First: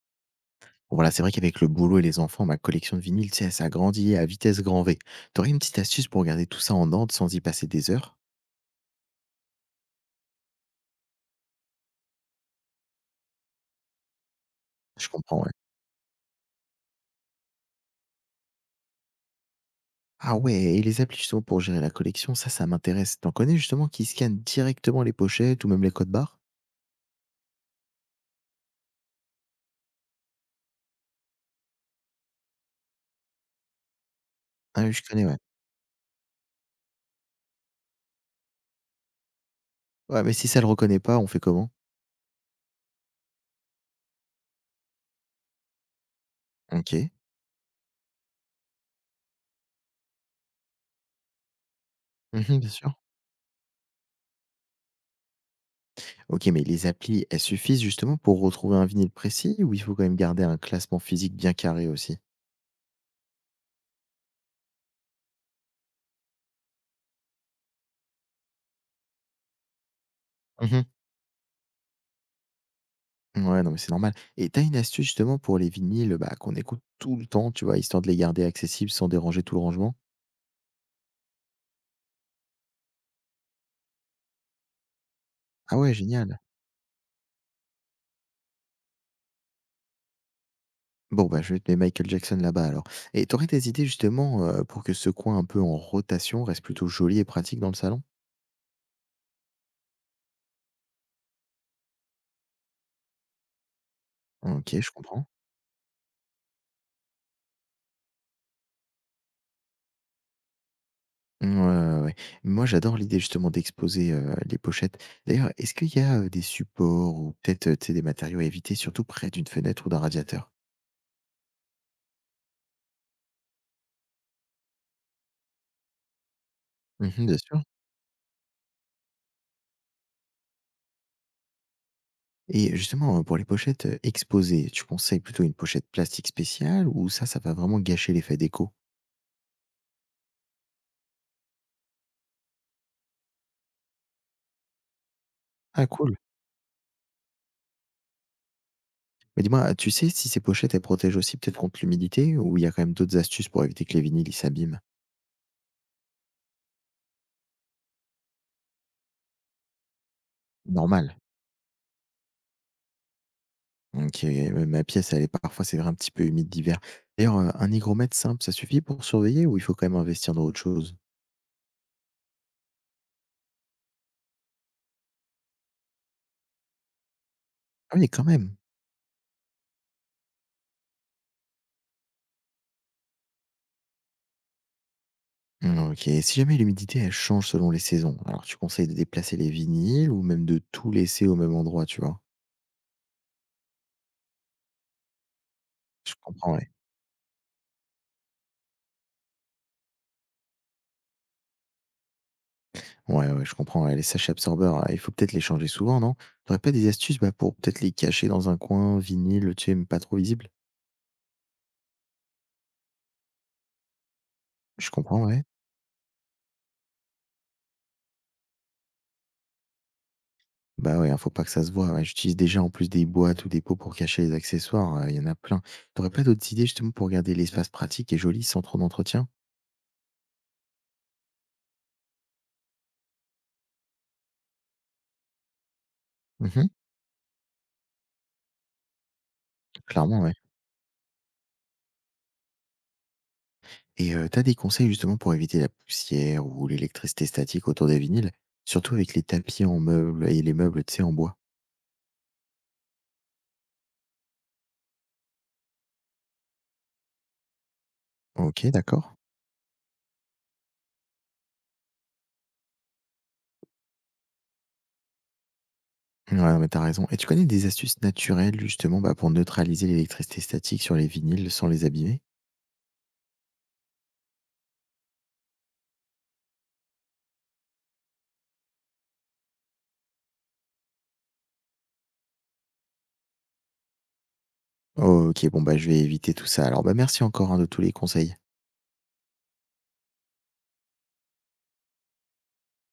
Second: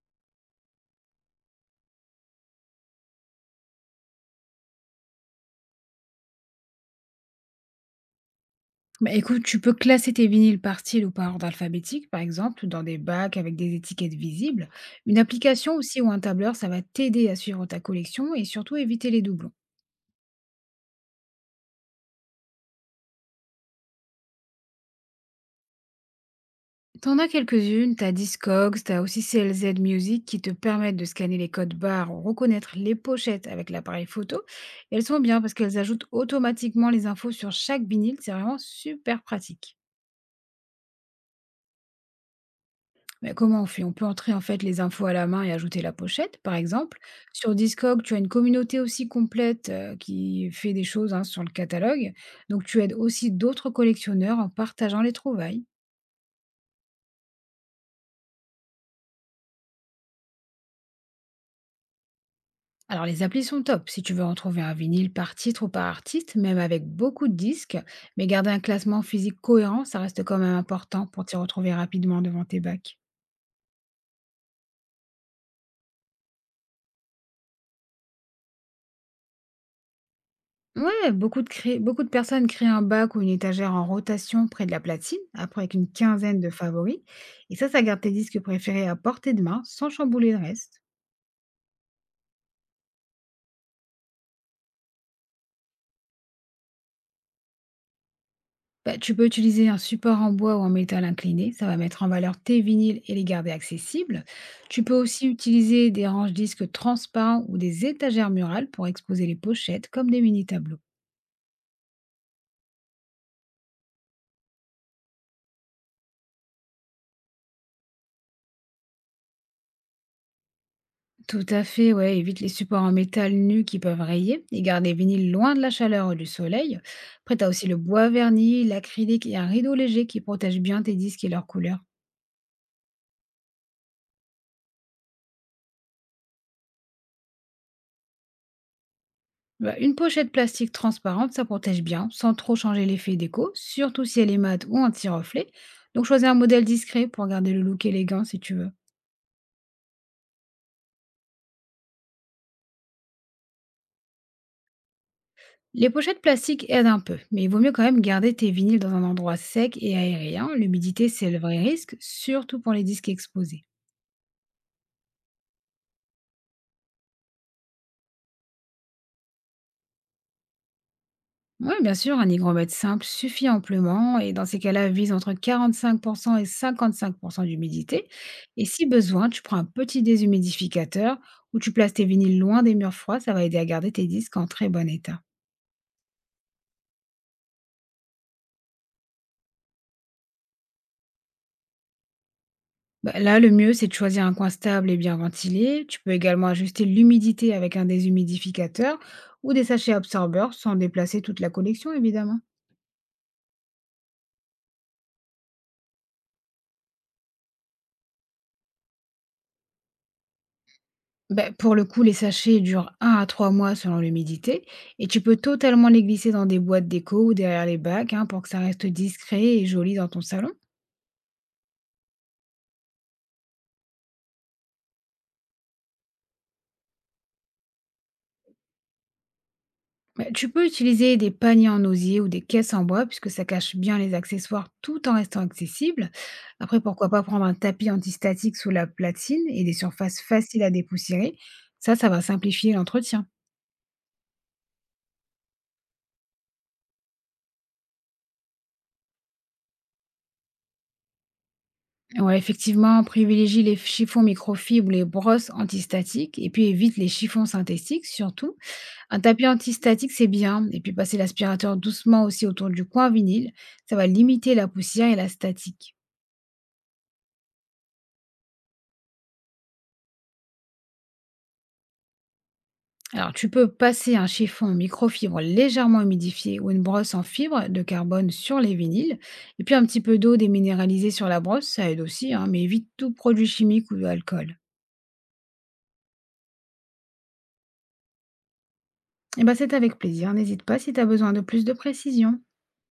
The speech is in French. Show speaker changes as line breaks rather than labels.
Voilà, c'est vrai qu'avec le boulot et les enfants, ma collection de vinyles, tu sais, ça grandit à vitesse grand V. T'aurais une petite astuce pour garder tout ça en ordre sans y passer des heures.
Bah, écoute, tu peux classer tes vinyles par style ou par ordre alphabétique, par exemple, ou dans des bacs avec des étiquettes visibles.
Je
Une
comprends, ouais.
application aussi ou un tableur, ça va t'aider à suivre ta collection et surtout éviter les doublons.
Ah ouais, et les applis justement pour gérer la collection, ça m'intéresse. T'en connais justement qui scannent directement les pochettes ou même les codes barres?
T'en as quelques-unes, t'as Discogs, t'as aussi CLZ Music qui te permettent de scanner les codes barres ou reconnaître les pochettes avec l'appareil photo.
Ah oui,
Et
je
elles sont
connais, ouais.
bien parce qu'elles ajoutent automatiquement les infos sur chaque vinyle, c'est vraiment super pratique.
Ouais, mais si ça le reconnaît pas, on fait comment?
Mais comment on fait? On peut entrer en fait les infos à la main et ajouter la pochette, par
Ok.
exemple. Sur Discog, tu as une communauté aussi complète qui fait des choses hein, sur le catalogue.
Mhm,
Donc
bien
tu
sûr.
aides aussi d'autres collectionneurs en partageant les trouvailles.
Ok, mais les applis, elles suffisent justement pour retrouver un vinyle précis ou il faut quand même garder un classement physique bien carré aussi?
Alors les applis sont top si tu veux en trouver un vinyle par titre ou par artiste, même avec beaucoup de disques. Mais garder un classement physique cohérent, ça reste quand même important pour t'y retrouver rapidement devant tes bacs.
Ouais, non, mais c'est normal. Et t'as une astuce justement pour les vinyles, bah, qu'on écoute tout le temps, tu vois, histoire de les garder accessibles sans déranger tout le rangement?
Ouais, beaucoup de personnes créent un bac ou une étagère en rotation près de la platine, après avec
Ah
une
ouais, génial.
quinzaine de favoris. Et ça garde tes disques préférés à portée de main sans chambouler le reste.
Bon, bah, je vais te mettre Michael Jackson là-bas alors. Et t'aurais des idées justement pour que ce coin un peu en rotation reste plutôt joli et pratique dans le salon?
Bah, tu peux utiliser un support en bois ou en métal incliné, ça va mettre en valeur tes vinyles et les garder accessibles.
Ok,
Tu
je
peux
comprends.
aussi utiliser des ranges disques transparents ou des étagères murales pour exposer les pochettes comme des mini-tableaux.
Ouais, ouais, ouais. Moi, j'adore l'idée justement d'exposer les pochettes. D'ailleurs, est-ce qu'il y a des supports ou peut-être tu sais, des matériaux à éviter, surtout près d'une fenêtre ou d'un radiateur?
Tout à fait, ouais. Évite les supports en métal nus qui peuvent rayer et garde les vinyles loin de la chaleur ou du soleil.
Mhm, bien
Après, tu as
sûr.
aussi le bois verni, l'acrylique et un rideau léger qui protège bien tes disques et leurs couleurs.
Et justement, pour les pochettes, exposées, tu conseilles plutôt une pochette plastique spéciale ou ça va vraiment gâcher l'effet déco?
Bah, une pochette plastique transparente, ça protège bien, sans trop changer l'effet déco, surtout si elle est mate ou anti-reflet.
Ah
Donc,
cool.
choisis un modèle discret pour garder le look élégant si tu veux.
Mais dis-moi, tu sais si ces pochettes, elles protègent aussi peut-être contre l'humidité ou il y a quand même d'autres astuces pour éviter que les vinyles, ils s'abîment?
Les pochettes plastiques aident un peu, mais il vaut mieux quand même garder tes vinyles dans un endroit sec et aérien. L'humidité,
Normal.
c'est le vrai risque, surtout pour les disques exposés.
OK, ouais, ma pièce, elle est parfois, c'est vrai, un petit peu humide d'hiver. D'ailleurs, un hygromètre simple, ça suffit pour surveiller ou il faut quand même investir dans autre chose?
Oui, bien sûr, un hygromètre simple suffit amplement et dans ces cas-là, vise entre 45% et 55%
Ah
d'humidité.
oui, quand même!
Et si besoin, tu prends un petit déshumidificateur ou tu places tes vinyles loin des murs froids, ça va aider à garder tes disques en très bon état.
Mmh, OK. Si jamais l'humidité, elle change selon les saisons, alors tu conseilles de déplacer les vinyles ou même de tout laisser au même endroit, tu vois?
Bah, là, le mieux, c'est de choisir un coin stable et bien ventilé. Tu peux
Je
également
comprends, ouais.
ajuster l'humidité avec un déshumidificateur ou des sachets absorbeurs sans déplacer toute la collection, évidemment.
Ouais, ouais, je comprends. Et les sachets absorbeurs, ah, il faut peut-être les changer souvent, non? T'aurais pas des astuces, bah, pour peut-être les cacher dans un coin, vinyle, tu sais, mais pas trop visible?
Beh, pour le coup, les sachets durent un à 3 mois selon l'humidité
Je
et tu
comprends,
peux
ouais.
totalement les glisser dans des boîtes déco ou derrière les bacs hein, pour que ça reste discret et joli dans ton salon.
Bah ouais, hein, faut pas que ça se voit. Ouais. J'utilise déjà en plus des boîtes ou des pots pour cacher les accessoires. Il y en a plein. T'aurais pas d'autres idées justement pour garder l'espace pratique et joli sans trop d'entretien?
Bah, tu peux utiliser des paniers en osier ou des caisses en bois puisque ça cache bien les accessoires tout en restant accessible.
Mhm,
Après, pourquoi pas prendre un tapis antistatique sous la platine et des surfaces
clairement, ouais.
faciles à dépoussiérer. Ça va simplifier l'entretien.
Et t'as des conseils justement pour éviter la poussière ou l'électricité statique autour des vinyles, surtout avec les tapis en meubles et les meubles, tu sais, en bois.
Ouais, effectivement, privilégie les chiffons microfibres ou les brosses antistatiques et puis évite les chiffons synthétiques surtout.
Ok, d'accord.
Un tapis antistatique, c'est bien. Et puis passer l'aspirateur doucement aussi autour du coin vinyle, ça va limiter la poussière et la statique.
Ouais, non, mais t'as raison. Et tu connais des astuces naturelles justement, bah, pour neutraliser l'électricité statique sur les vinyles sans les abîmer?
Alors tu peux passer un chiffon en microfibre légèrement humidifié ou une brosse en fibre de carbone sur les vinyles, et puis un petit peu d'eau déminéralisée sur la brosse, ça aide aussi, hein, mais évite tout produit chimique ou de alcool.
Ok, bon bah je vais éviter tout ça. Alors bah merci encore hein, de tous les conseils.
Et ben c'est avec plaisir, n'hésite pas si tu as besoin de plus de précision.